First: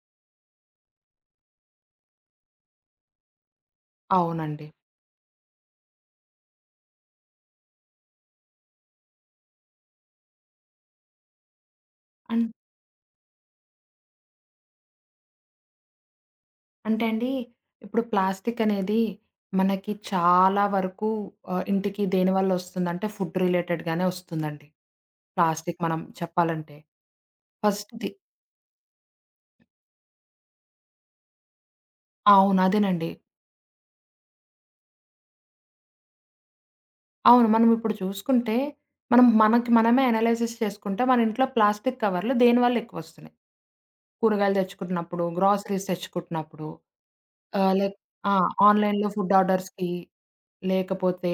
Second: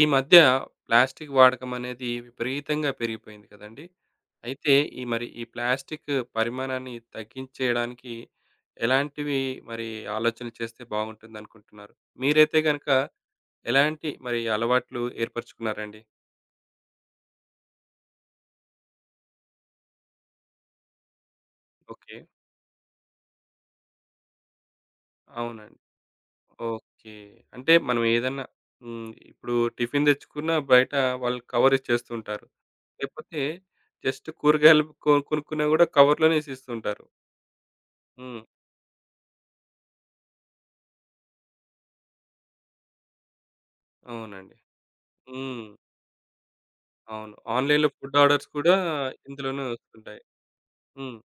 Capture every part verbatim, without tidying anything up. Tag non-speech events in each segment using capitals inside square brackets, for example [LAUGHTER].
ఈ మధ్య ప్లాస్టిక్ వాడకం అనేది విపరీతంగా పెరిగిపోయింది కదండీ! అవునండి. అయితే ఈ మరి ఈ ప్లాస్టిక్ పరిమాణాన్ని తగ్గించేయడానికి ఎలాంటివి మరి ఆలోచనలు చేస్తే బాగుంటుందనుకుంటున్నారు? అన్ మీరైతే గనక ఎలాంటి మరి అలవాట్లు ఏర్పరచుకున్నారండి? అంటే అండి, ఇప్పుడు ప్లాస్టిక్ అనేది మనకి చాలా వరకు ఆహ్, ఇంటికి ఓకే. దేనివల్ల వస్తుందంటే ఫుడ్ రిలేటెడ్‌గానే వస్తుందండి. అవునండి. ప్లాస్టిక్ మనం చెప్పాలంటే. ఓకే. అంటే మనం ఫస్ట్‌ది ఏదన్నా. హ్మ్. ఇప్పుడు టిఫిన్ తెచ్చుకున్నా బయట వాళ్ళు కవర్ ఇచ్చేస్తూ ఉంటారు. అవును. అదేనండి. లేకపోతే జస్ట్ కూరగాయలు కొ కొనుక్కున్నా గూడా కవర్‌లోనే ఇసేస్తుంటారు. అవును. మనం ఇప్పుడు హ్మ్. చూసుకుంటే, మనం మనకి మనమే అనలైసిస్ చేసుకుంటే, మన ఇంట్లో ప్లాస్టిక్ కవర్లు దేనివల్ల ఎక్కువొస్తున్నాయి? అవునండి. కూరగాయలు తెచ్చుకుంటున్నప్పుడు, హ్మ్. గ్రోసరీస్ తెచ్చుకుంటున్నప్పుడు అవును. ఆహ్, ఆన్‌లైన్‌లో లైక్ ఫుడ్ ఆ! ఆర్డర్స్ కూడా ఆన్‌లైన్‌లో ఫుడ్ ఇందులోనే ఆర్డర్స్‌కి, వస్తుంటాయి. హ్మ్. లేకపోతే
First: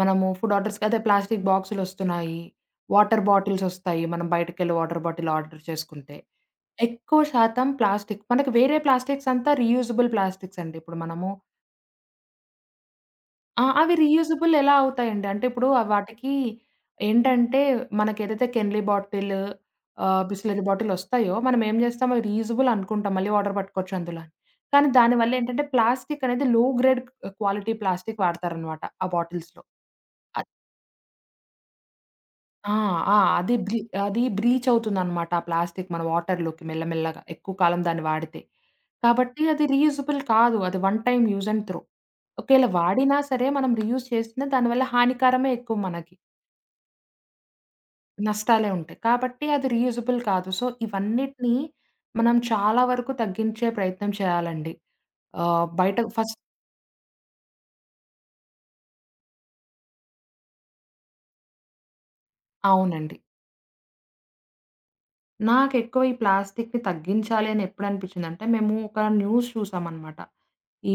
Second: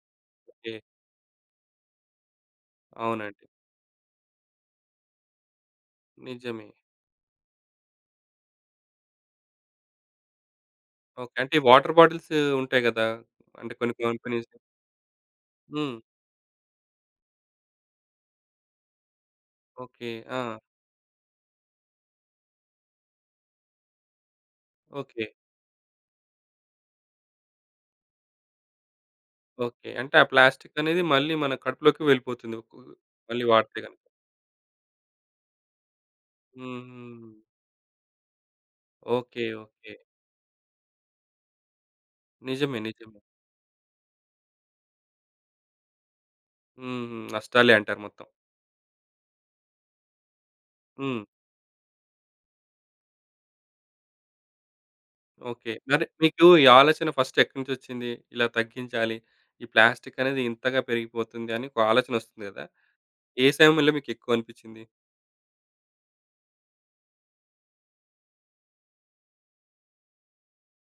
మనము ఫుడ్ ఓకే. ఆర్డర్స్‌కి అదే ప్లాస్టిక్ బాక్సులొస్తున్నాయి. వాటర్ అవునండి. బాటిల్సొస్తాయి. మనం బయటికెళ్ళి వాటర్ బాటిల్ ఆర్డర్ చేసుకుంటే. నిజమే. ఎక్కువ శాతం ప్లాస్టిక్. మనకి వేరే ప్లాస్టిక్స్ అంతా రీయూజబుల్ ప్లాస్టిక్స్ అండి. ఇప్పుడు మనము ఓకే. అంటే ఈ వాటర్ బాటిల్స్ ఉంటాయి గదా! ఆ! అంటే కొన్ని అవి కంపెనీస్. రీయూజబుల్ ఎలా అవుతాయండి? అంటే ఇప్పుడు ఆహ్, హ్మ్. వాటికి ఏంటంటే మనకేదైతే కెన్లీ బాటిల్, ఓకే. ఆహ్, ఆ! బిస్లరీ బాటిలొస్తాయో మనం ఏం చేస్తాం అవి రీయూజబుల్ అనుకుంటాం. మళ్ళీ వాటర్ పట్టుకోవచ్చు అందులో అని. కానీ ఓకే. దానివల్ల ఏంటంటే ప్లాస్టిక్ అనేది లో గ్రేడ్ క్వాలిటీ ప్లాస్టిక్ వాడతారనమాట ఆ బాటిల్స్‌లో. ఓకే. అంటే ఆ ప్లాస్టిక్ అనేది మళ్ళీ మన కడుపులోకి వెళ్ళిపోతుంది. ఆ! కు ఆ! మళ్ళీ అది వాడితే బ్రీ గనుక. అది బ్రీచ్ అవుతుందనమాట ఆ ప్లాస్టిక్ మన వాటర్‌లోకి మెల్లమెల్లగా హుహు. ఎక్కువ కాలం దాన్ని వాడితే. కాబట్టి ఓకే. అది ఓకే. రీయూజబుల్ కాదు. అది one time use and throw. ఒకేళ నిజమే. నిజమే. వాడినా సరే మనం రీయూజ్ చేసినా దానివల్ల హానికరమే ఎక్కువ మనకి. హుహు. నష్టాలే అంటారు మొత్తం. నష్టాలే ఉంటాయి. కాబట్టి అది రీయూజబుల్ కాదు. సో, హ్మ్. ఇవన్నిటిని మనం చాలా వరకు తగ్గించే ప్రయత్నం చేయాలండి. ఆహ్, ఓకే. బయట మరి ఫస్ట్ మీకు ఈ ఆలోచన ఫస్ట్ ఎక్కడి నుంచొచ్చింది? ఇలా తగ్గించాలి. ఈ ప్లాస్టిక్ అనేది ఇంతగా పెరిగిపోతుంది అని ఒక ఆలోచన వస్తుంది గదా! అవునండి. ఏ సమయంలో మీకెక్కువ అనిపిచ్చింది? నాకెక్కువ ఈ ప్లాస్టిక్‌ని తగ్గించాలి అని ఎప్పుడు అనిపించిందంటే, మేము ఒక న్యూస్ చూసామనమాట.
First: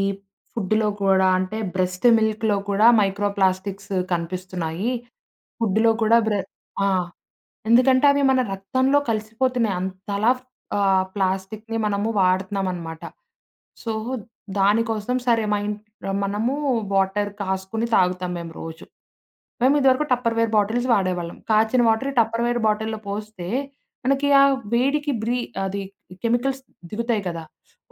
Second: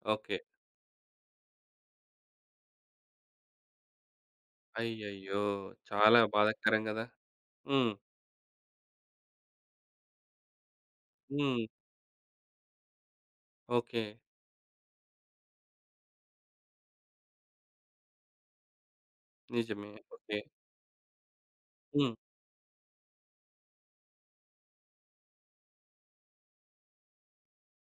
ఈ ఓకే. ఫుడ్‌లో కూడా అంటే బ్రెస్ట్ మిల్క్‌లో కూడా మైక్రో ప్లాస్టిక్స్ కనిపిస్తున్నాయి. అయ్యయ్యో! ఫుడ్‌లో కూడా చాలా బ్రె బాధాకరం ఆ! గదా! హ్మ్. ఎందుకంటే అవి మన రక్తంలో కలిసిపోతున్నాయి. అంతలా ఆహ్, హ్మ్. ప్లాస్టిక్‌ని మనము వాడుతున్నామనమాట. So, okay. దానికోసం సరే మా ఇంట్ మనము వాటర్ కాసుకొని తాగుతాం మేము రోజు. మేము నిజమే. ఇదివరకు ఓకే. టప్పర్‌వేర్ బాటిల్స్ వాడేవాళ్ళం. కాచిన వాటర్ హ్మ్. ఈ టప్పర్‌వేర్ బాటిల్‌లో పోస్తే మనకి ఆ వేడికి బ్రీ అది కెమికల్స్ దిగుతాయి కదా!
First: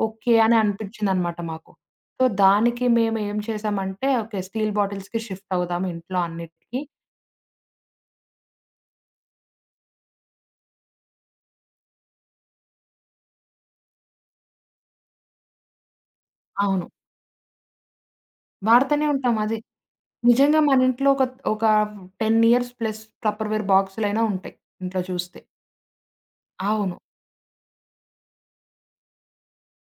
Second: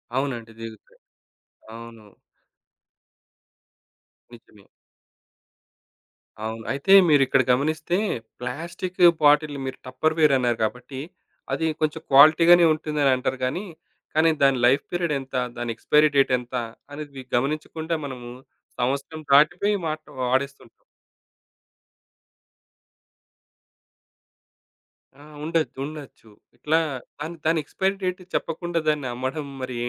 ఓకే. అవునండి. అని దిగుతాయి. అనిపించిందనమాట మాకు. అవును. సో, దానికి మేము ఏం చేసామంటే ఓకే. నిజమే. స్టీల్ బాటిల్స్‌కి షిఫ్ట్ అవుదాం ఇంట్లో అవును. అన్నిటికి. అయితే మీరిక్కడ గమనిస్తే ప్లాస్టిక్ బాటిల్ మీరు టప్పర్‌వేర్ అన్నారు కాబట్టి, అది కొంచెం క్వాలిటీగానే ఉంటుందని అంటారు గానీ, కానీ దాని లైఫ్ పీరియడ్ ఎంత? దాని ఎక్స్‌పైరీ డేట్ ఎంత? అవును. అనేది గమనించకుండా మనము వాడుతూనే సంవత్సరం ఉంటాం అది. దాటిపోయి మాట్ నిజంగా మన వాడేస్తుంటాం. ఇంట్లో ఒక ఒక పది ఇయర్స్ ప్లస్ టప్పర్‌వేర్ బాక్సులైనా ఉంటాయి ఇంట్లో ఆ! చూస్తే. ఉండొచ్చు. ఉండొచ్చు. ఇట్లా అవును. దాని దాని ఎక్స్‌పైరీ డేట్ చెప్పకుండా దాన్ని అమ్మడం మరి ఏ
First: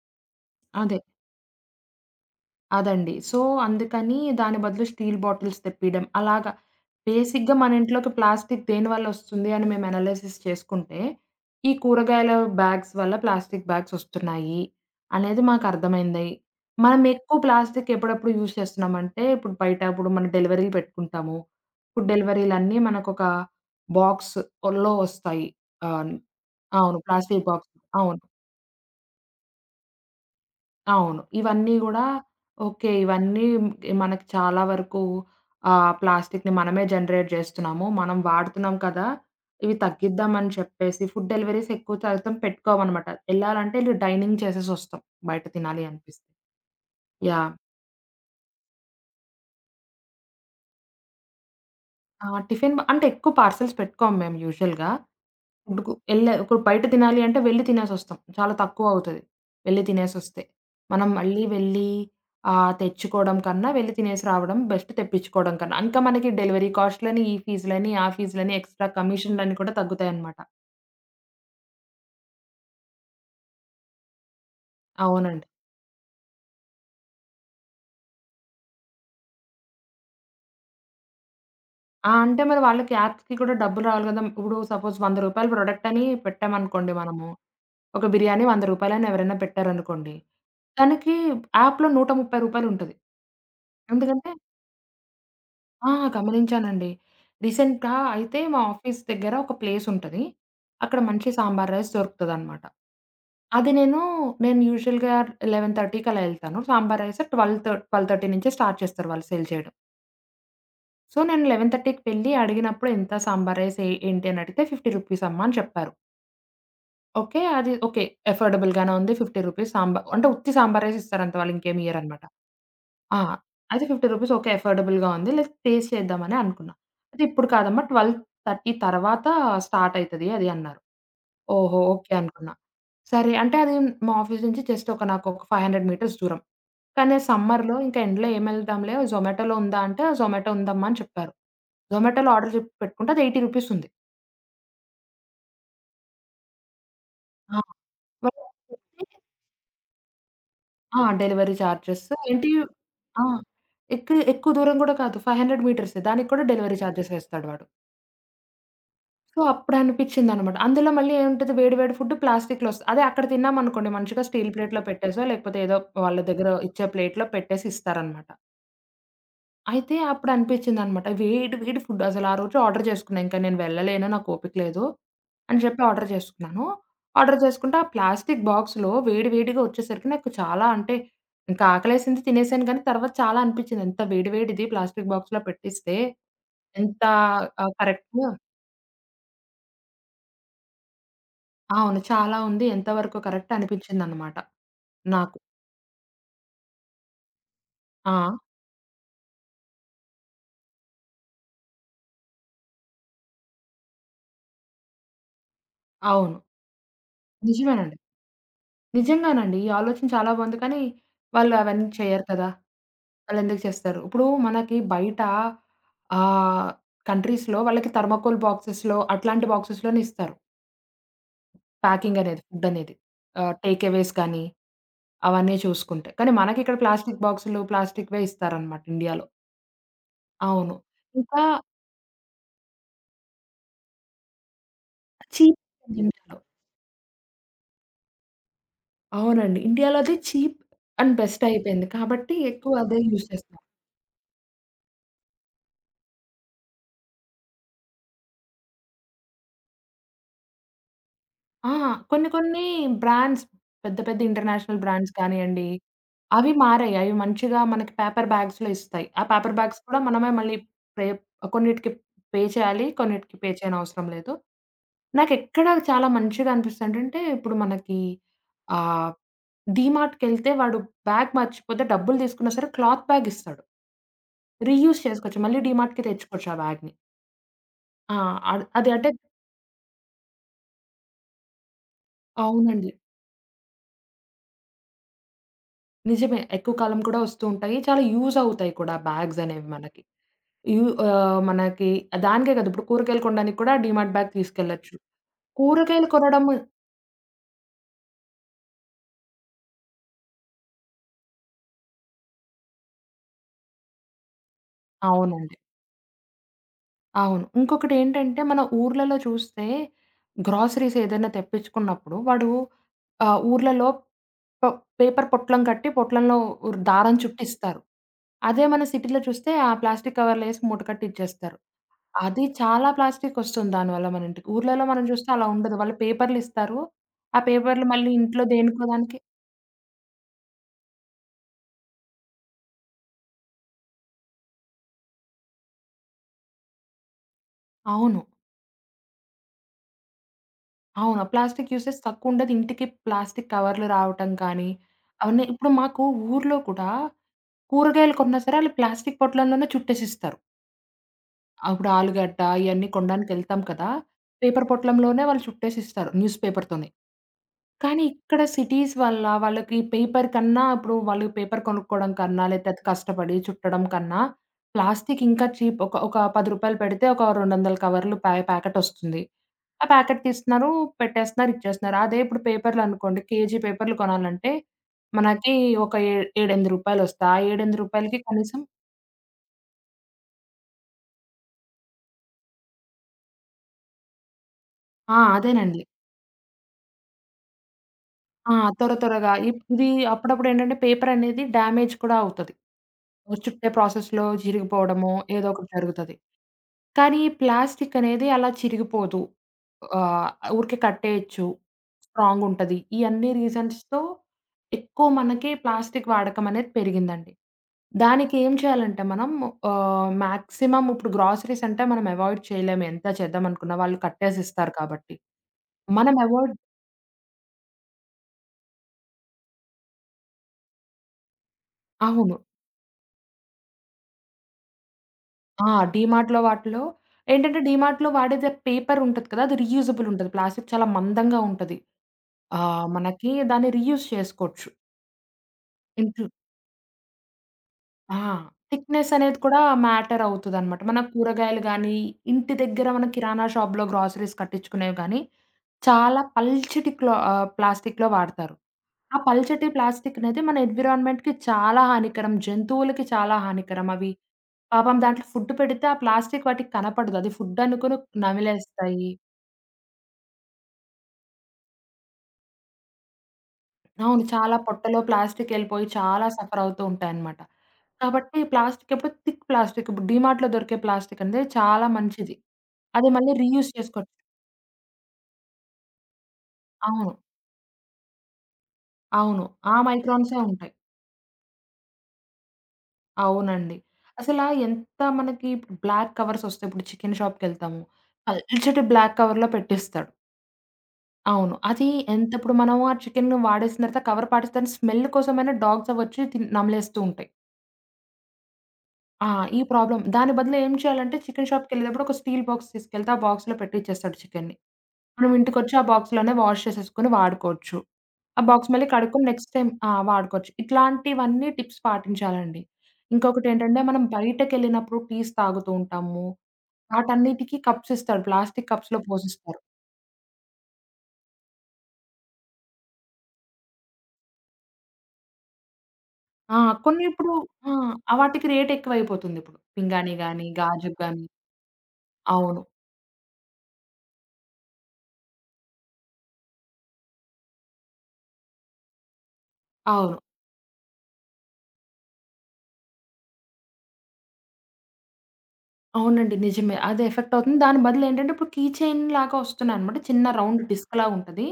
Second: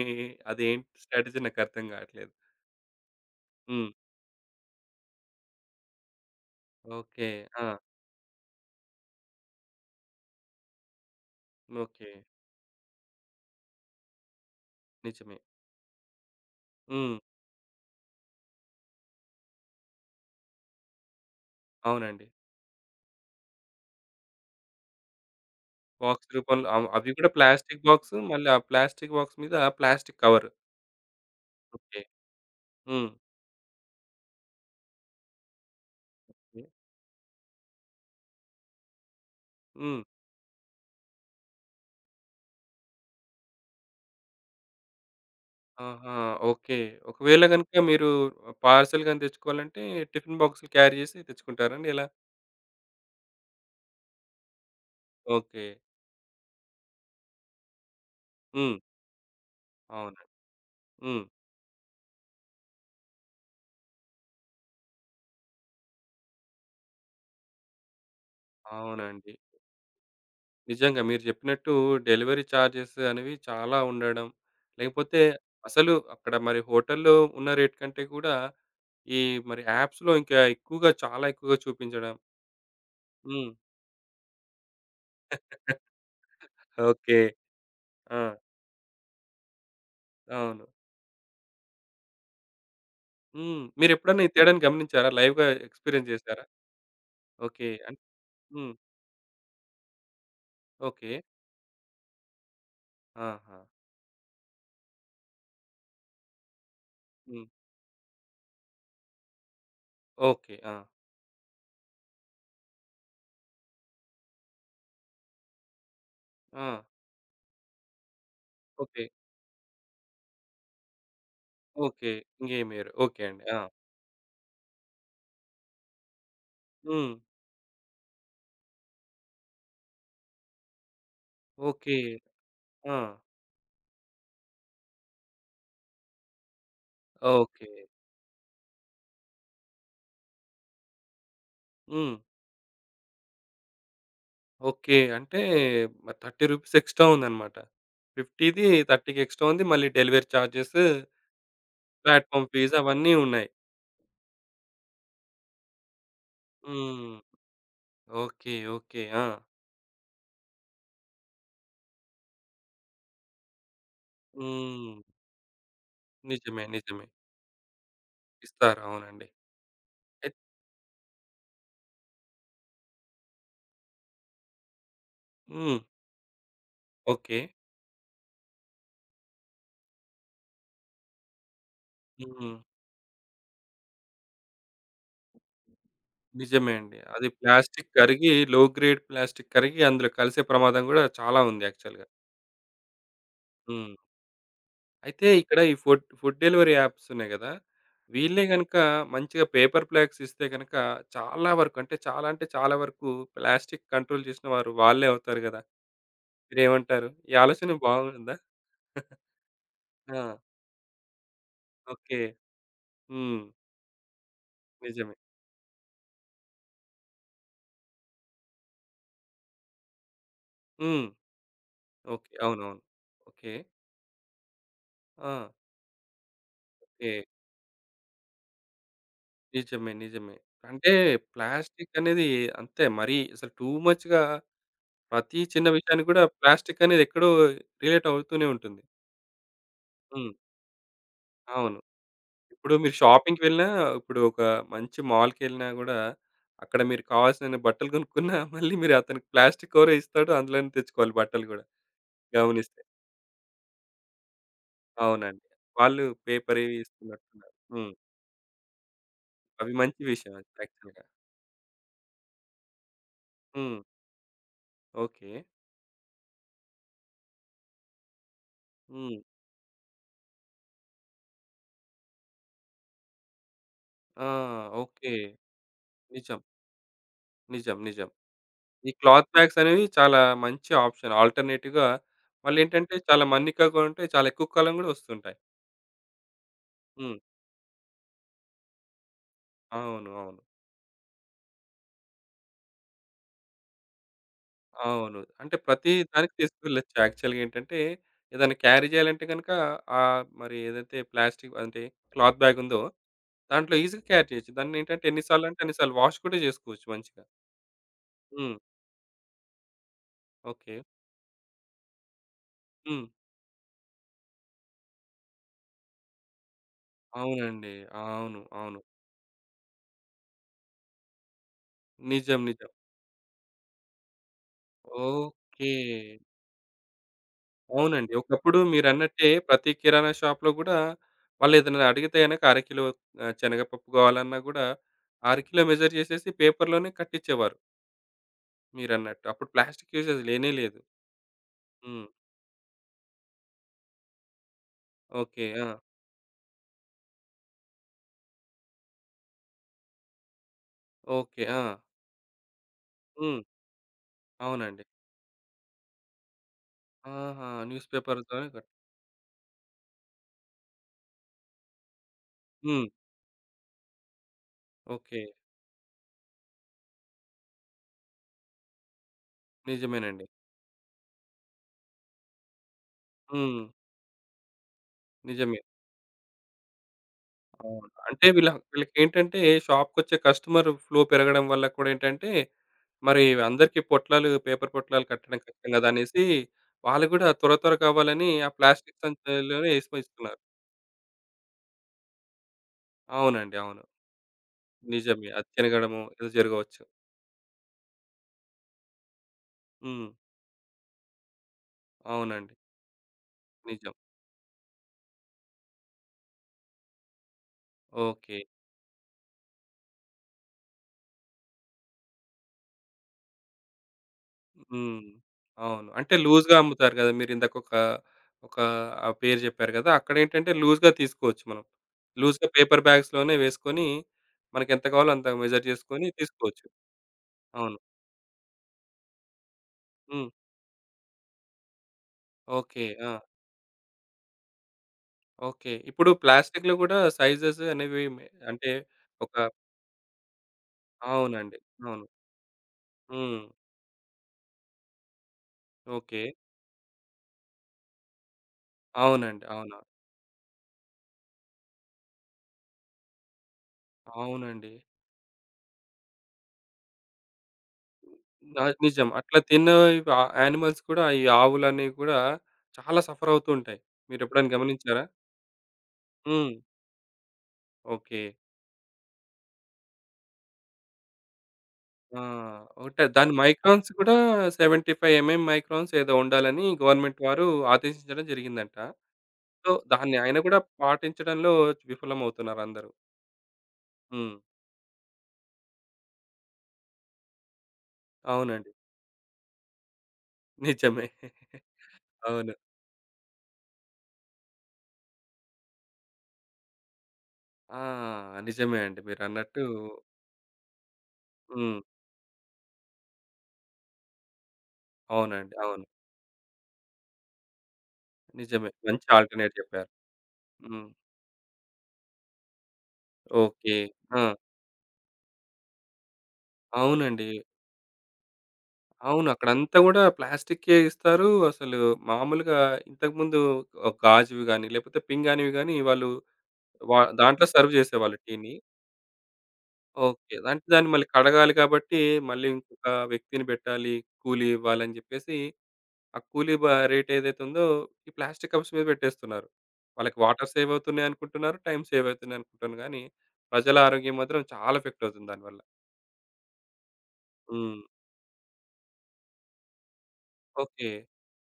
అదేంటి అదే. స్ట్రాటజీ నాకర్థం గాట్లేదు. అదండి. సో, హ్మ్. అందుకని దాని బదులు స్టీల్ బాటిల్స్ తెప్పియడం. అలాగా ఓకే. బేసిక్‌గా ఆ! మన ఇంట్లోకి ప్లాస్టిక్ దేనివల్లొస్తుంది అని మేము అనాలిసిస్ చేసుకుంటే, ఈ ఓకే. కూరగాయల బ్యాగ్స్ వల్ల ప్లాస్టిక్ బ్యాగ్స్ ఒస్తున్నాయి నిజమే. అనేది మాకర్థమైంది. మనం హ్మ్. ఎక్కువ ప్లాస్టిక్ ఎప్పుడప్పుడు యూజ్ చేస్తున్నామంటే, ఇప్పుడు బయట ఇప్పుడు మనం డెలివరీలు పెట్టుకుంటాము. ఫుడ్ అవునండి. డెలివరీలన్నీ మనకొక బాక్స్‌లో వస్తాయి. ఆహ్, బాక్స్ రూపంలో అవ్ అవును. అవి కూడా ప్లాస్టిక్ బాక్స్. ప్లాస్టిక్ బాక్స్ అవును. మళ్ళీ ఆ ప్లాస్టిక్ బాక్స్ మీద ప్లాస్టిక్ కవర్. అవును. ఇవన్నీ ఓకే. గూడా ఓకే. హ్మ్. ఇవన్నీ మనకి చాలా వరకు ఆహ్, ప్లాస్టిక్‌ని హ్మ్. మనమే జనరేట్ జేస్తున్నాము. మనం వాడుతున్నాం కదా! ఇవి హ్మ్. తగ్గిద్దామని చెప్పేసి ఫుడ్ డెలివరీస్ ఎక్కువ శాతం పెట్టుకోమనమాట. ఎళ్ళాలంటే ఇళ్ళు డైనింగ్ చేసేసొస్తాం. బయట తినాలి ఆహా! అనిపిస్తే. ఓకే. ఒకవేళ యాహ్! గనుక మీరు పార్సెల్ గాని తెచ్చుకోవాలంటే టిఫిన్ బాక్స్‌లు క్యారీ చేసి తెచ్చుకుంటారండి ఎలా? ఆ! టిఫిన్ బ అంటే ఎక్కువ పార్సెల్స్ పెట్టుకోము మేము యూజువల్‌గా. ఓకే. ఇప్పుడు ఎళ్ళే ఇప్పుడు బయట తినాలి అంటే వెళ్లి తినేసొస్తాం. చాలా హ్మ్. తక్కువవుతది. వెళ్లి అవును. తినేసొస్తే. మనం హ్మ్. మళ్ళీ వెళ్లి ఆహ్, తెచ్చుకోవడం కన్నా వెళ్లి తినేసి రావడం బెస్ట్ తెప్పించుకోవడం కన్నా. ఇంకా మనకి డెలివరీ కాస్ట్‌లని, ఈ ఫీజులని, ఆ ఫీజులని, ఎక్స్‌ట్రా అవునండి. కమిషన్‌లన్నీ కూడా తగ్గుతాయన్నమాట. నిజంగా మీరు చెప్పినట్టు డెలివరీ చార్జెస్ అనేవి చాలా ఉండడం, లేకపోతే అవునండి. అసలు అక్కడ మరి హోటల్‌లో ఉన్న రేట్ కంటే కూడా ఈ మరి యాప్స్‌లో ఇంకా ఎక్కువగా చాలా ఎక్కువగా ఆ! చూపించడం. అంటే మరి వాళ్ళకి యాప్స్‌కి హ్మ్. కూడా డబ్బులు రావాలి కదా! ఇప్పుడు సపోజ్ రూ. వంద ప్రొడక్ట్ అని పెట్టామనుకోండి ఓకే. మనము. ఒక ఆ! బిర్యానీ రూ. వంద అని ఎవరైనా పెట్టారనుకోండి అవును. తనకి యాప్‌లో రూ. నూట ముప్పై ఉంటది. హ్మ్. మీరెప్పుడన్నా ఎందుకంటే ఈ తేడాను గమనించారా? లైవ్‌గా ఆ! ఎక్స్‌పీరియన్స్ చేసారా? గమనించానండి. ఓకే. రీసెంట్‌గా అన్. అయితే మా హ్మ్. ఆఫీస్ దగ్గర ఒక ప్లేస్ ఉంటది. అక్కడ ఓకే. మంచి సాంబార్ రైస్ దొరుకుతదనమాట. ఆహా! అది నేను, నేను యూజువల్‌గా 11:30కి అలా ఎళ్తాను. సాంబార్ రైస్ హ్మ్. పన్నెండు థర్ పన్నెండు ముప్పై నుంచే స్టార్ట్ చేస్తారు వాళ్ళు సేల్ చేయడం. ఓకే. ఆ! సో, నేను 11:30కి వెళ్ళి అడిగినప్పుడు ఎంత సాంబార్ రైస్ ఏ ఏంటి అని అడిగితే రూ. యాభై అమ్మా అని చెప్పారు. ఆ! ఓకే. అది ఓకే. ఎఫోర్డబుల్‌గానే ఓకే. ఉంది. యాభై రూపీస్ సాంబా అంటే ఉత్తి సాంబార్ రైస్ ఇస్తారంతే వాళ్ళు ఇంకేమి ఓకే. ఇయ్యరనమాట. ఇంకేం ఎయ్యరు. ఆ! ఓకే అండి. ఆ! అయితే యాభై రూపీస్ ఓకే. ఎఫోర్డబుల్‌గా ఉంది. లైక్ టేస్ట్ చేద్దామని అనుకున్నా. హ్మ్. అయితే ఇప్పుడు కాదమ్మా పన్నెండు ముప్పై తర్వాత స్టార్ట్ అయితది అది అన్నారు. ఓహో! ఓకే. ఓకే అనుకున్నా. ఆ! సరే అంటే అది మా ఆఫీస్ నుంచి జస్ట్ ఒక నాకు ఒక ఐదు వందల మీటర్స్ దూరం. కానీ ఓకే. సమ్మర్‌లో ఇంకా ఎండలో ఏం ఎళ్దాంలే జొమాటోలో ఉందా అంటే జొమాటో ఉందమ్మా అని చెప్పారు. హ్మ్. జొమాటోలో ఆర్డర్ పెట్టుకుంటే అది ఎనభై రూపీస్ ఉంది. ఓకే. అంటే మరి ముప్పై రూపీస్ ఎక్స్‌ట్రా ఉందన్నమాట. ఆ! [UNINTELLIGIBLE] 50ది వాళ్ళైతే 30కి ఎక్స్‌ట్రా ఉంది. మళ్ళీ డెలివరీ చార్జెస్, ఆ! డెలివరీ చార్జెస్ ప్లాట్‌ఫార్మ్ ఏంటి? ఫీస్ అవన్నీ ఆ! ఉన్నాయి. ఎక్కడ ఎక్కువ దూరం గూడా కాదు. ఐదు వందల మీటర్సే. దానికి కూడా డెలివరీ చార్జెస్ హ్మ్. ఏస్తాడు వాడు. ఓకే. ఓకే. ఆ! సో, అప్పుడనిపిచ్చిందనమాట. అందులో మళ్ళీ ఏముంటది వేడి వేడి ఫుడ్ ప్లాస్టిక్‌లో వస్తది. అదే అక్కడ తిన్నామనుకోండి మంచిగా స్టీల్ ప్లేట్‌లో హ్మ్. పెట్టేసో, లేకపోతే ఏదో వాళ్ళ దగ్గర నిజమే. ఇచ్చే నిజమే. ప్లేట్‌లో పెట్టేసి ఇస్తారనమాట. ఇస్తారు. అవునండి. అయితే అయిత్. అప్పుడనిపిచ్చిందనమాట. వేడి వేడి ఫుడ్ అసలు ఆ రోజు ఆర్డర్ చేసుకున్నా. ఇంక నేను వెళ్ళలేను. నాకు ఓపిక లేదు అని హ్మ్. చెప్పి ఆర్డర్ చేసుకున్నాను. Order okay. చేసుకుంటే ఆ ప్లాస్టిక్ బాక్స్‌లో వేడి వేడిగా వచ్చేసరికి నాకు చాలా అంటే ఇంకా ఆకలేసింది హ్మ్. తినేసాను గానీ తర్వాత చాలా అనిపిచ్చింది. ఎంత వేడి వేడిది ప్లాస్టిక్ బాక్స్‌లో పెట్టిస్తే నిజమే అండి. ఎంత అది ఆహ్, ప్లాస్టిక్ కరెక్ట్. కరిగి లో గ్రేడ్ ప్లాస్టిక్ కరిగి అందులో కలిసే ప్రమాదం గూడా చాలా ఉంది అవును. యాక్చువల్‌గా. చాలా ఉంది. ఎంత వరకు కరెక్ట్ హ్మ్. అనిపిచ్చిందనమాట అయితే నాకు. ఇక్కడ ఈ ఫుడ్ ఫుడ్ డెలివరీ యాప్స్ ఉన్నాయి గదా! ఆ! వీళ్ళే గనుక మంచిగా పేపర్ ప్లాగ్స్ ఇస్తే గనుక చాలా వరకు అంటే చాలా అంటే చాలా వరకు ప్లాస్టిక్ కంట్రోల్ చేసిన వారు వాళ్ళే అవుతారు గదా! అవును. మీరేమంటారు? ఈ ఆలోచన నిజమేనండి. బాగుందా? [LAUGHS] నిజంగానండి. ఈ ఆలోచన ఆ! చాలా బావుంది. కానీ వాళ్ళు అవన్నీ ఓకే. చేయరు కదా! హ్మ్. వాళ్ళెందుకు చేస్తారు? ఇప్పుడు మనకి నిజమే. బయట ఆహ్, కంట్రీస్‌లో వాళ్ళకి థర్మాకోల్ బాక్సెస్‌లో అట్లాంటి బాక్సెస్‌లోనే ఇస్తారు. హ్మ్. Packing okay. అనేది, ఫుడ్ అవునవును. అనేది. ఓకే. ఆహ్, టేక్ అవేస్ కానీ ఆ! అవన్నీ చూసుకుంటే. కానీ మనకిక్కడ ఓకే. ప్లాస్టిక్ బాక్సులు, ప్లాస్టిక్‌వే ఇస్తారనమాట ఇండియాలో. నిజమే. నిజమే. అవును. అంటే ఇంకా ప్లాస్టిక్ అనేది అంతే మరీ అసలు టూ మచ్‌గా ప్రతి చీప్ చిన్న విషయానికి గూడా ఇండియాలో. ప్లాస్టిక్ అనేది ఎక్కడో రిలేట్ అవుతూనే ఉంటుంది. అవునండి. ఇండియాలో అది హ్మ్. చీప్ అండ్ బెస్ట్ అవును. అయిపోయింది. కాబట్టి ఇప్పుడు ఎక్కువ మీరు అదే యూజ్ షాపింగ్‌కి చేస్తారు. వెళ్ళినా, ఇప్పుడు ఒక మంచి మాల్‌కెళ్ళినా గూడా, అక్కడ మీరు కావాల్సిన బట్టలు కొనుక్కున్నా, [LAUGHS] మళ్ళీ మీరు అతనికి ప్లాస్టిక్ కవరే ఇస్తాడు. అందులోనే తెచ్చుకోవాలి బట్టలు గూడా ఆ! కొన్ని కొన్ని గమనిస్తే. బ్రాండ్స్ పెద్ద పెద్ద ఇంటర్నేషనల్ బ్రాండ్స్ అవునండి. కానియండి, వాళ్ళు అవి పేపర్ ఇవి మారాయి. అవి ఇస్తున్నట్టున్నారు. మంచిగా హ్మ్. మనకి పేపర్ బ్యాగ్స్‌లో ఇస్తాయి. ఆ పేపర్ అవి బ్యాగ్స్ కూడా మంచి మనమే విషయం అది మళ్ళీ యాక్చువల్‌గా. పే కొన్నిటికి పే చేయాలి. కొన్నిటికి పే హ్మ్. చేయనవసరం లేదు. ఓకే. నాకెక్కడ చాలా మంచిగా అనిపిస్తుందంటే, ఇప్పుడు మనకి ఆహ్, హ్మ్. డీమార్ట్‌కెళ్తే వాడు బ్యాగ్ మర్చిపోతే డబ్బులు తీసుకున్నా సరే క్లాత్ బ్యాగ్ ఇస్తాడు. ఆ! Reuse okay. చేసుకోవచ్చు. మళ్ళీ డీమార్ట్‌కి నిజం. తెచ్చుకోవచ్చు ఆ బ్యాగ్‌ని. నిజం. నిజం. ఆ! అద్ ఈ అది అంటే క్లాత్ బ్యాగ్స్ అనేవి చాలా మంచి ఆప్షన్. ఆల్టర్‌నేటివ్‌గా అవునండి. మళ్ళేంటంటే, చాలా మన్నికగా ఉంటాయి. చాలా ఎక్కువ కాలం గూడా వస్తుంటాయి. నిజమే. ఎక్కువ కాలం హ్మ్. కూడా వస్తూ ఉంటాయి. చాలా యూజ్ అవుతాయి కూడా బ్యాగ్స్ అనేవి మనకి. అవును. అవును. యూ ఆహ్, మనకి దానికే కాదు ఇప్పుడు కూరగాయలు కొనడానికి కూడా డీమార్ట్ బ్యాగ్ తీసుకెళ్ళొచ్చు. అవును. అంటే ప్రతి కూరగాయలు దానికి కొనడం తీసుకెళ్ళొచ్చు యాక్చువల్‌గా ఏంటంటే, ఏదైనా క్యారీ చేయాలంటే గనుక ఆహ్, మరి ఏదైతే ప్లాస్టిక్ అంటే క్లాత్ బ్యాగ్ ఉందో, దాంట్లో ఈజీగా క్యారీ చేయొచ్చు. దాన్నేంటంటే ఎన్ని అవునండి. సార్లంటే అన్ని సార్లు వాష్ కూడా చేసుకోవచ్చు మంచిగా. అవును. ఇంకొకటేంటంటే హ్మ్. మన ఊర్లలో చూస్తే ఓకే. గ్రోసరీస్ ఏదైనా తెప్పించుకున్నప్పుడు వాడు హ్మ్. ఆహ్, ఊర్లలో ప పేపర్ పొట్లం కట్టి పొట్లంలో దారం అవునండి. చుట్టిస్తారు. అవును. అదే అవును. మన సిటీలో చూస్తే ఆ ప్లాస్టిక్ కవర్‌లో ఏసి మూట కట్టి ఇచ్చేస్తారు. నిజం. అది నిజం. చాలా ప్లాస్టికొస్తుంది దానివల్ల మన ఇంటికి. ఊర్లలో మనం చూస్తే అలా ఓకే. ఉండదు. వాళ్ళు పేపర్లిస్తారు. ఆ పేపర్లు మళ్ళీ అవునండి. ఇంట్లో ఒకప్పుడు దేనికో దానికి మీరన్నట్టే ప్రతి కిరాణా షాప్‌లో గూడా వాళ్ళేదైనా అడిగితే గనక అరకిలో ఆహ్, శనగపప్పు కావాలన్నా గూడా, అరకిలో మెజర్ చేసేసి పేపర్‌లోనే కట్టించేవారు. అవును. మీరన్నట్టు. అప్పుడు ప్లాస్టిక్ యూసేజ్ లేనే లేదు. అవును. ప్లాస్టిక్ యూసేజ్ హ్మ్. తక్కువుండదు. ఇంటికి ప్లాస్టిక్ కవర్లు రావటం కానీ, అవన్నీ ఓకే. ఆ! ఇప్పుడు మాకు ఊర్లో కూడా కూరగాయలు కొన్నా సరే ఆళ్ళు ప్లాస్టిక్ పొట్లంలోనే చుట్టేసిస్తారు. ఓకే. ఆ! అప్పుడు ఆలుగడ్డ ఇయన్నీ హ్మ్. కొనడానికెళ్తాం కదా! పేపర్ అవునండి. పొట్లంలోనే వాళ్ళు చుట్టేసిస్తారు న్యూస్ పేపర్‌తోనే. ఆహా! న్యూస్ కానీ ఇక్కడ పేపర్‌తోనే కట్. సిటీస్ వల్ల వాళ్ళకి పేపర్ కన్నా ఇప్పుడు వాళ్ళు పేపర్ కొనుక్కోవడం కన్నా, లేతే అది హ్మ్. కష్టపడి చుట్టడం కన్నా, ఓకే. ప్లాస్టిక్ ఇంకా చీప్. ఒక ఒక రూ. పది పెడితే ఒక రెండు వందల కవర్లు ప్యా ప్యాకెటొస్తుంది. ఆ ప్యాకెట్ నిజమేనండి. తీస్తున్నారు, పెట్టేస్తున్నారు, ఇచ్చేస్తున్నారు. అదే ఇప్పుడు పేపర్లనుకోండి, కేజీ హ్మ్. పేపర్లు కొనాలంటే మనకి నిజమే. ఒక ఏ రూ. ఏడు, ఎనిమిది రూపాయలొస్తాయి. ఆ రూ. ఏడు, అవును. 8కి అంటే వీళ్ళ కనీసం వీళ్ళకేంటంటే షాప్‌కొచ్చే కస్టమర్ ఫ్లో పెరగడం వల్ల కూడా ఏంటంటే, మరి అందరికీ పొట్లాలు పేపర్ పొట్లాలు ఆ! కట్టడం కష్టం అదేనండి. గదా! అనేసి వాళ్ళు గూడా త్వర త్వర కావాలని ఆ ఆ! త్వర ప్లాస్టిక్ త్వరగా. ఇప్ సంచుల్లోనే ఇది ఏసిపోయిస్తున్నారు. అప్పుడప్పుడేంటంటే పేపరనేది డ్యామేజ్ కూడా అవుతది. ఓ అవునండి. చుట్టే అవును. ప్రాసెస్‌లో చిరిగిపోవడమో నిజమే. ఏదో అది ఒకటి తిరగడము జరుగుతది. ఏదో జరగవచ్చు. కానీ ఈ ప్లాస్టికనేది అలా చిరిగిపోదు. హ్మ్. ఆహ్, ఊరికే కట్టేయొచ్చు. అవునండి. స్ట్రాంగుంటది. ఈ అన్ని నిజం. రీజన్స్‌తో ఎక్కువ మనకి ప్లాస్టిక్ వాడకమనేది పెరిగిందండి. దానికి ఓకే. ఏం చేయాలంటే మనం ఆహ్, మాక్సిమం ఇప్పుడు గ్రోసరీస్ అంటే మనం అవాయిడ్ చేయలేము ఎంత చేద్దామనుకున్నా. వాళ్ళు కట్టేసిస్తారు హ్మ్. కాబట్టి. అవును. అంటే మనం లూజ్‌గా అవాయిడ్ అమ్ముతారు గదా! మీరిందాక ఒక, ఒక ఆ పేరు జెప్పారు గదా! అక్కడేంటంటే లూజ్‌గా తీసుకోవచ్చు మనం. అవును. లూజ్‌గా పేపర్ బ్యాగ్స్‌లోనే వేసుకొని మనకెంత కావాలో అంత మెజర్ ఆ! జేసుకొని డీమార్ట్‌లో తీసుకోవచ్చు. వాటిలో ఏంటంటే అవును. డీమార్ట్‌లో వాడేది పేపర్ ఉంటది కదా! అది రీయూజబుల్ హ్మ్. ఉంటది. ప్లాస్టిక్ చాలా మందంగా ఉంటది. ఓకే. ఆహ్, ఆ! మనకి దాన్ని రీయూజ్ చేసుకోవచ్చు. ఓకే. ఇప్పుడు ఇంట్లో ప్లాస్టిక్‌లో గూడా సైజెస్ అనేవి ఆ! మే అంటే థిక్‌నెస్ ఒక అనేది కూడా మ్యాటర్ అవుతదనమాట. మన అవునండి. కూరగాయలు గానీ, అవును. ఇంటి దగ్గర మన హ్మ్. కిరాణా షాప్‌లో గ్రోసరీస్ కట్టించుకునేవి గానీ చాలా ఓకే. పల్చటి క్లా ఆహ్, ప్లాస్టిక్‌లో వాడతారు. ఆ అవునండి. పల్చటి అవునా! ప్లాస్టిక్ అనేది మన ఎన్విరాన్మెంట్‌కి చాలా హానికరం. జంతువులకి చాలా హానికరం. అవి అవునండి. పాపం దాంట్లో ఫుడ్ పెడితే ఆ ప్లాస్టిక్ వాటికి కనపడదు. అది ఫుడ్ అనుకుని నా నిజం. నమిలేస్తాయి. అట్లా తిన్న ఇవి ఆ యానిమల్స్ కూడా ఈ ఆవులనేవి కూడా చాలా సఫర్ అవుతూ ఉంటాయి. అవును. మీరెప్పుడైనా చాలా పొట్టలో గమనించారా? ప్లాస్టిక్ ఎళ్ళిపోయి చాలా హ్మ్. సఫర్ అవుతూ ఉంటాయన్నమాట. ఓకే. కాబట్టి ప్లాస్టిక్ ఎప్పుడు థిక్ ప్లాస్టిక్ ఇప్పుడు డీమార్ట్‌లో దొరికే ప్లాస్టిక్ అనేది చాలా ఆ! మంచిది. ఒకటే అది దాని మళ్ళీ రీయూజ్ మైక్రాన్స్ కూడా చేసుకోవచ్చు. డెబ్బై ఐదు ఎంఎం మైక్రాన్స్ ఏదో ఉండాలని అవును. గవర్నమెంట్ వారు ఆదేశించడం జరిగిందంట. అవును. సో, ఆ దాన్ని ఆయన మైక్రాన్సే కూడా ఉంటాయి. పాటించడంలో విఫలమవుతున్నారందరూ. అవునండి. హ్మ్. అసలా ఎంత మనకి ఇప్పుడు బ్లాక్ కవర్స్ ఒస్తాయి. ఇప్పుడు చికెన్ షాప్‌కెళ్తాము. అవునండి. పల్చటి బ్లాక్ కవర్‌లో పెట్టిస్తాడు. నిజమే. అవును. [LAUGHS] అది ఎంత అవును. ఇప్పుడు మనం ఆ చికెన్ వాడేసిన తర్వాత కవర్ పాడేస్తే దాని స్మెల్ కోసమైనా డాగ్స్ అవి వచ్చి తిన్ నమలేస్తూ ఉంటాయి. ఆ! నిజమే అండి. ఆ! ఈ మీరన్నట్టు. ప్రాబ్లమ్. దాని బదులు ఏం చేయాలంటే చికెన్ హ్మ్. షాప్‌కెళ్ళేటప్పుడు ఒక స్టీల్ బాక్స్ తీసుకెళ్తే ఆ బాక్స్‌లో పెట్టిచ్చేస్తాడు చికెన్‌ని. మనం అవునండి. ఇంటికొచ్చి ఆ అవును. బాక్స్‌లోనే వాష్ చేసేసుకొని వాడుకోవచ్చు. ఆ నిజమే. బాక్స్ మళ్ళీ మంచి కడుక్కొని నెక్స్ట్ ఆల్టర్‌నేట్ టైమ్ చెప్పారు. ఆ! వాడుకోవచ్చు. హ్మ్. ఇట్లాంటివన్నీ టిప్స్ పాటించాలండి. ఓకే. ఇంకొకటేంటంటే మనం ఆ! బయటకెళ్ళినప్పుడు టీస్ తాగుతూ ఉంటాము. అవునండి. వాటన్నిటికి కప్స్ ఇస్తారు. ప్లాస్టిక్ కప్స్‌లో అవును. పోసిస్తారు. అక్కడంతా గూడా ప్లాస్టిక్కే ఇస్తారు. అసలు మామూలుగా ఇంతకుముందు ఒక గాజువి గాని, లేకపోతే పింగాణివి గాని వాళ్ళు ఆ! వా కొన్ని ఇప్పుడు దాంట్లో ఆ! సర్వ్ ఆ చేసేవాళ్ళు వాటికి టీని. రేట్ ఎక్కువైపోతుందిప్పుడు. పింగాణీ ఓకే. గాని, అంటే దాన్ని గాజుకి మళ్ళీ గాని. కడగాలి కాబట్టి, మళ్ళీ అవును. ఇంకొక వ్యక్తిని పెట్టాలి, కూలీ ఇవ్వాలని జెప్పేసి, ఆ కూలీ బ రేట్ ఏదైతే ఉందో, ఈ ప్లాస్టిక్ కప్స్ మీద పెట్టేస్తున్నారు. వాళ్ళకి అవును. వాటర్ సేవ్ అవుతున్నాయి అనుకుంటున్నారు, టైమ్ సేవ్ అవుతుంది అనుకుంటున్నారు గానీ, ప్రజల ఆరోగ్యం మాత్రం చాలా ఎఫెక్ట్ అవుతుంది దానివల్ల. అవునండి. నిజమే. అది ఎఫెక్ట్ అవుతుంది. దాని హ్మ్. బదులు ఏంటంటే ఇప్పుడు కీ చైన్ లాగా వస్తున్నాయన్నమాట. చిన్న రౌండ్ హ్మ్. ఓకే. డిస్క్‌లా ఉంటది.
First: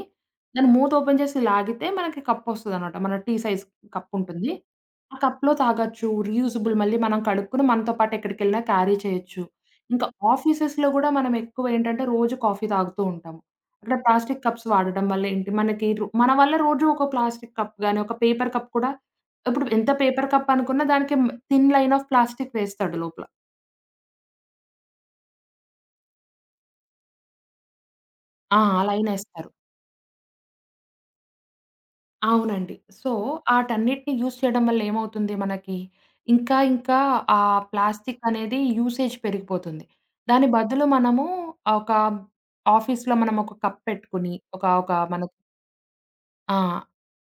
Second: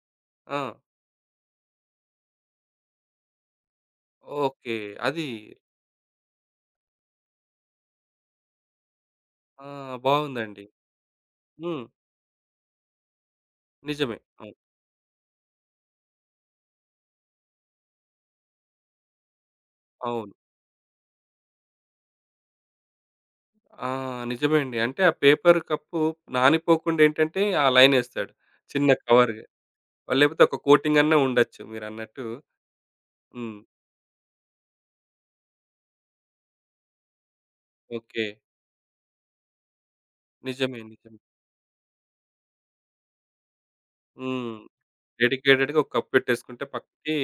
ఆ! దాన్ని మూత ఓపెన్ చేసి లాగితే మనకి కప్పొస్తదన్నమాట. మన టీ సైజ్ కప్పుంటుంది. ఓకే. ఆ అది కప్‌లో తాగొచ్చు. రీయూజబుల్ మళ్ళీ మనం కడుక్కొని మనతో పాటు ఎక్కడికెళ్ళినా క్యారీ చేయొచ్చు. ఆ! ఇంకా బావుందండి. ఆఫీసెస్‌లో గూడా మనం ఎక్కువ హ్మ్. ఏంటంటే రోజు కాఫీ తాగుతూ ఉంటాము. అక్కడ నిజమే. ప్లాస్టిక్ అవును. కప్స్ వాడడం వల్ల ఏంటి మనకి రో మన వల్ల రోజు ఒక ప్లాస్టిక్ కప్ గాని, ఒక పేపర్ కప్ కూడా ఇప్పుడు ఎంత పేపర్ అవును. కప్ అనుకున్నా దానికి మ్ థిన్ లైన్ ఆఫ్ ప్లాస్టిక్ వేస్తాడు లోపల. ఆ! నిజమే అండి. అంటే ఆ పేపర్ కప్పు నానిపోకుండా ఏంటంటే ఆ లైనేస్తాడు. ఆ! చిన్న కవర్‌గా. లైనేస్తారు. లేకపోతే ఒక కోటింగ్ అన్నా ఉండొచ్చు మీరన్నట్టు. అవునండి. సో, హ్మ్. ఆటన్నిటిని యూజ్ చేయడం వల్ల ఏమవుతుంది మనకి, ఇంకా ఇంకా ఆ ప్లాస్టిక్ ఓకే. అనేది యూసేజ్ పెరిగిపోతుంది. దాని నిజమే. బదులు నిజమే. మనము ఒక ఆఫీస్‌లో మనం ఒక కప్ పెట్టుకొని, హ్మ్. ఒక ఒక మనకి డెడికేటెడ్‌గా ఒక కప్ ఆ! పెట్టేసుకుంటే పక్కకి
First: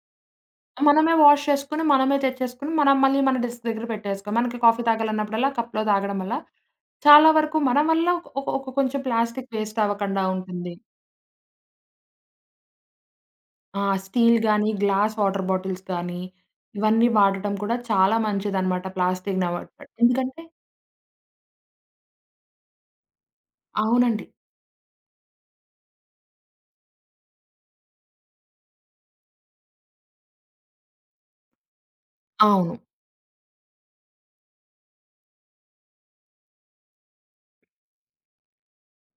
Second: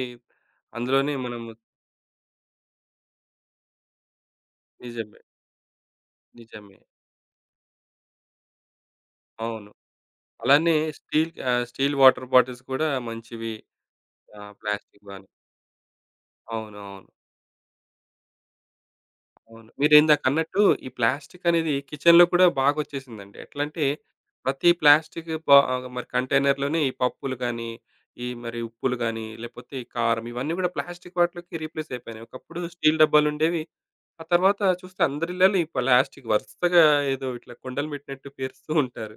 అందులోనే మనమే వాష్ మనము చేసుకొని, మనమే తెచ్చేసుకొని, మనం మళ్ళీ మన డెస్క్ దగ్గర పెట్టేసుకో. మనకి కాఫీ నిజమే. తాగాలన్నప్పుడల్లా కప్‌లో తాగడం వల్ల, నిజమే. చాలా వరకు మన వల్ల ఒక ఒక కొంచెం ప్లాస్టిక్ అవును. వేస్ట్ అవ్వకుండా ఉంటుంది. అలానే స్టీల్ ఆహ్, స్టీల్ వాటర్ బాటిల్స్ కూడా మంచివి. ఆ! స్టీల్ ఆ! గానీ, ప్లాస్టిక్ గ్లాస్ గాని. వాటర్ బాటిల్స్ కానీ, అవునవును. ఇవన్నీ వాడటం కూడా చాలా మంచిదనమాట ప్లాస్టిక్‌ని అవును. అవాయిడ్ చేయడం. ఎందుకంటే మీరిందాకన్నట్టు ఈ ప్లాస్టిక్ అనేది కిచెన్‌లో కూడా బాగొచ్చేసిందండి. ఎట్లంటే అవునండి. ప్రతి ప్లాస్టిక్ బా మరి కంటైనర్‌లోనే ఈ పప్పులు గానీ, ఈ మరి ఉప్పులు గానీ, లేకపోతే ఈ కారం ఇవన్నీ గూడా ప్లాస్టిక్ వాటిలోకి రీప్లేస్ అయిపోయినాయి. ఒకప్పుడు అవును. స్టీల్ డబ్బాలుండేవి. ఆ తర్వాత చూస్తే అందరిళ్ళలో ఈ ప్లాస్టిక్ వరుసగా ఏదో ఇట్లా కుండలు పెట్టినట్టు పేరుస్తూ ఉంటారు.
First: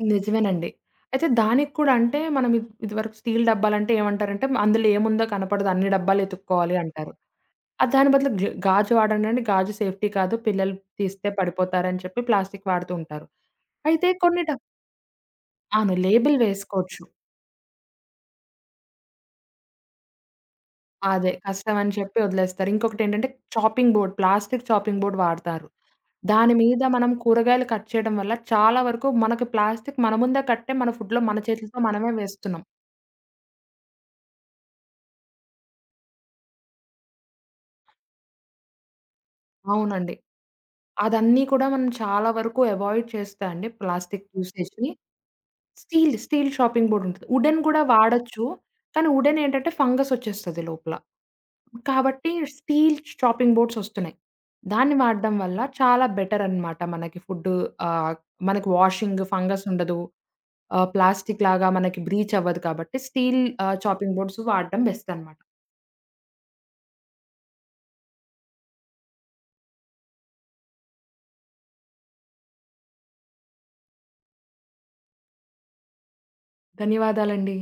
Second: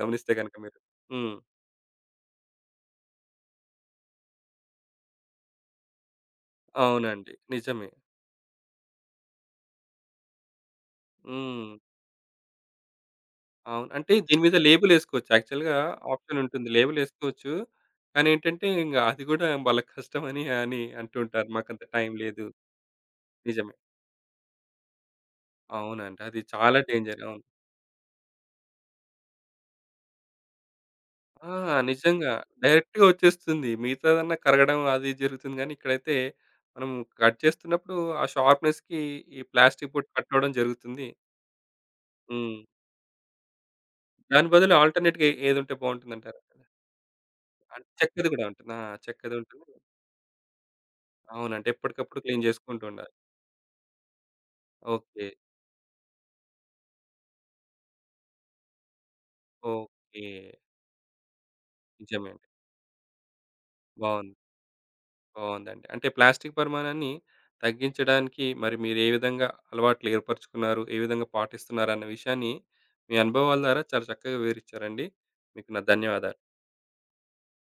గమనిస్తే గనక నిజమేనండి. మీరు. అయితే హ్మ్. దానికి కూడా అంటే మనం ఇద్ ఇదివరకు స్టీల్ డబ్బాలంటే ఏమంటారంటే అందులో ఏముందో కనపడదు అన్ని డబ్బాలు ఎతుక్కోవాలి అంటారు. అవునండి. నిజమే. ఆహ్, దాని బదులు గ గాజు వాడండండి గాజు సేఫ్టీ కాదు పిల్లలు తీస్తే హ్మ్. పడిపోతారని చెప్పి ప్లాస్టిక్ వాడుతూ ఉంటారు. అవును. అయితే అంటే దీని కొన్ని డ మీద లేబులేసుకోవచ్చు. యాక్చువల్‌గా అవును. లేబుల్ ఆప్షన్ ఉంటుంది. వేసుకోవచ్చు. లేబులేసుకోవచ్చు. కానీ ఏంటంటే, ఇంగ అది గూడా వాళ్ళ కష్టమని అని అని అదే. అంటుంటారు. మాకంత కష్టమని టైం చెప్పి లేదు. వదిలేస్తారు. ఇంకొకటేంటంటే నిజమే. Chopping board, plastic chopping board వాడతారు. అవునండి. అది దాని చాలా మీద మనం డేంజర్. అవును. కూరగాయలు కట్ చేయడం వల్ల చాలా వరకు మనకి ప్లాస్టిక్ మన ముందే కట్టే మన ఫుడ్‌లో మన ఆ! చేతులతో మనమే నిజంగా. వేస్తున్నాం. డైరెక్ట్‌గా వచ్చేస్తుంది. మిగతాదన్నా కరగడం అది జరుగుతుంది గానీ, ఇక్కడైతే మనం కట్ చేస్తున్నప్పుడు ఆ షార్ప్‌నెస్‌కి ఈ ప్లాస్టిక్ బోర్డ్ అవునండి. కట్ అవ్వడం జరుగుతుంది. అదన్నీ కూడా మనం చాలా హ్మ్. వరకు అవాయిడ్ చేస్తే అండి ప్లాస్టిక్ దాని బదులు యూసేజ్‌ని. ఆల్టర్‌నేట్‌గా ఏ ఏదుంటే స్టీల్, బావుంటుందంటారు? స్టీల్ షాపింగ్ బోర్డ్ ఉంటది. వుడెన్ కూడా చెక్కది వాడొచ్చు. గూడా ఉంటుంది. ఆ! కానీ వుడెన్ ఏంటంటే చెక్కదుంటుంది. ఫంగస్ వచ్చేస్తది లోపల. అవునండి. ఎప్పటికప్పుడు కాబట్టి క్లీన్ జేసుకుంటూ స్టీల్ ఉండాలి. షాపింగ్ బోర్డ్స్ వస్తున్నాయి. దాన్ని ఓకే. వాడడం వల్ల చాలా బెటర్ అన్నమాట. మనకి ఫుడ్ ఆహ్, మనకి వాషింగ్ ఫంగస్ ఉండదు. ఓకే. ఆహ్, ప్లాస్టిక్ లాగా మనకి నిజమే బ్రీచ్ అండి. అవ్వదు కాబట్టి స్టీల్ ఆహ్, చాపింగ్ బావుంది. బోర్డ్స్ వాడడం బెస్ట్ అన్నమాట. బావుందండి. అంటే ప్లాస్టిక్ పరిమాణాన్ని తగ్గించడానికి మరి మీరు ఏ విధంగా అలవాట్లు ఏర్పరుచుకున్నారు? ఏ విధంగా పాటిస్తున్నారన్న విషయాన్ని మీ అనుభవాల ద్వారా చాలా చక్కగా వివరిచ్చారండి. మీకు నా ధన్యవాదాలు. ధన్యవాదాలండి.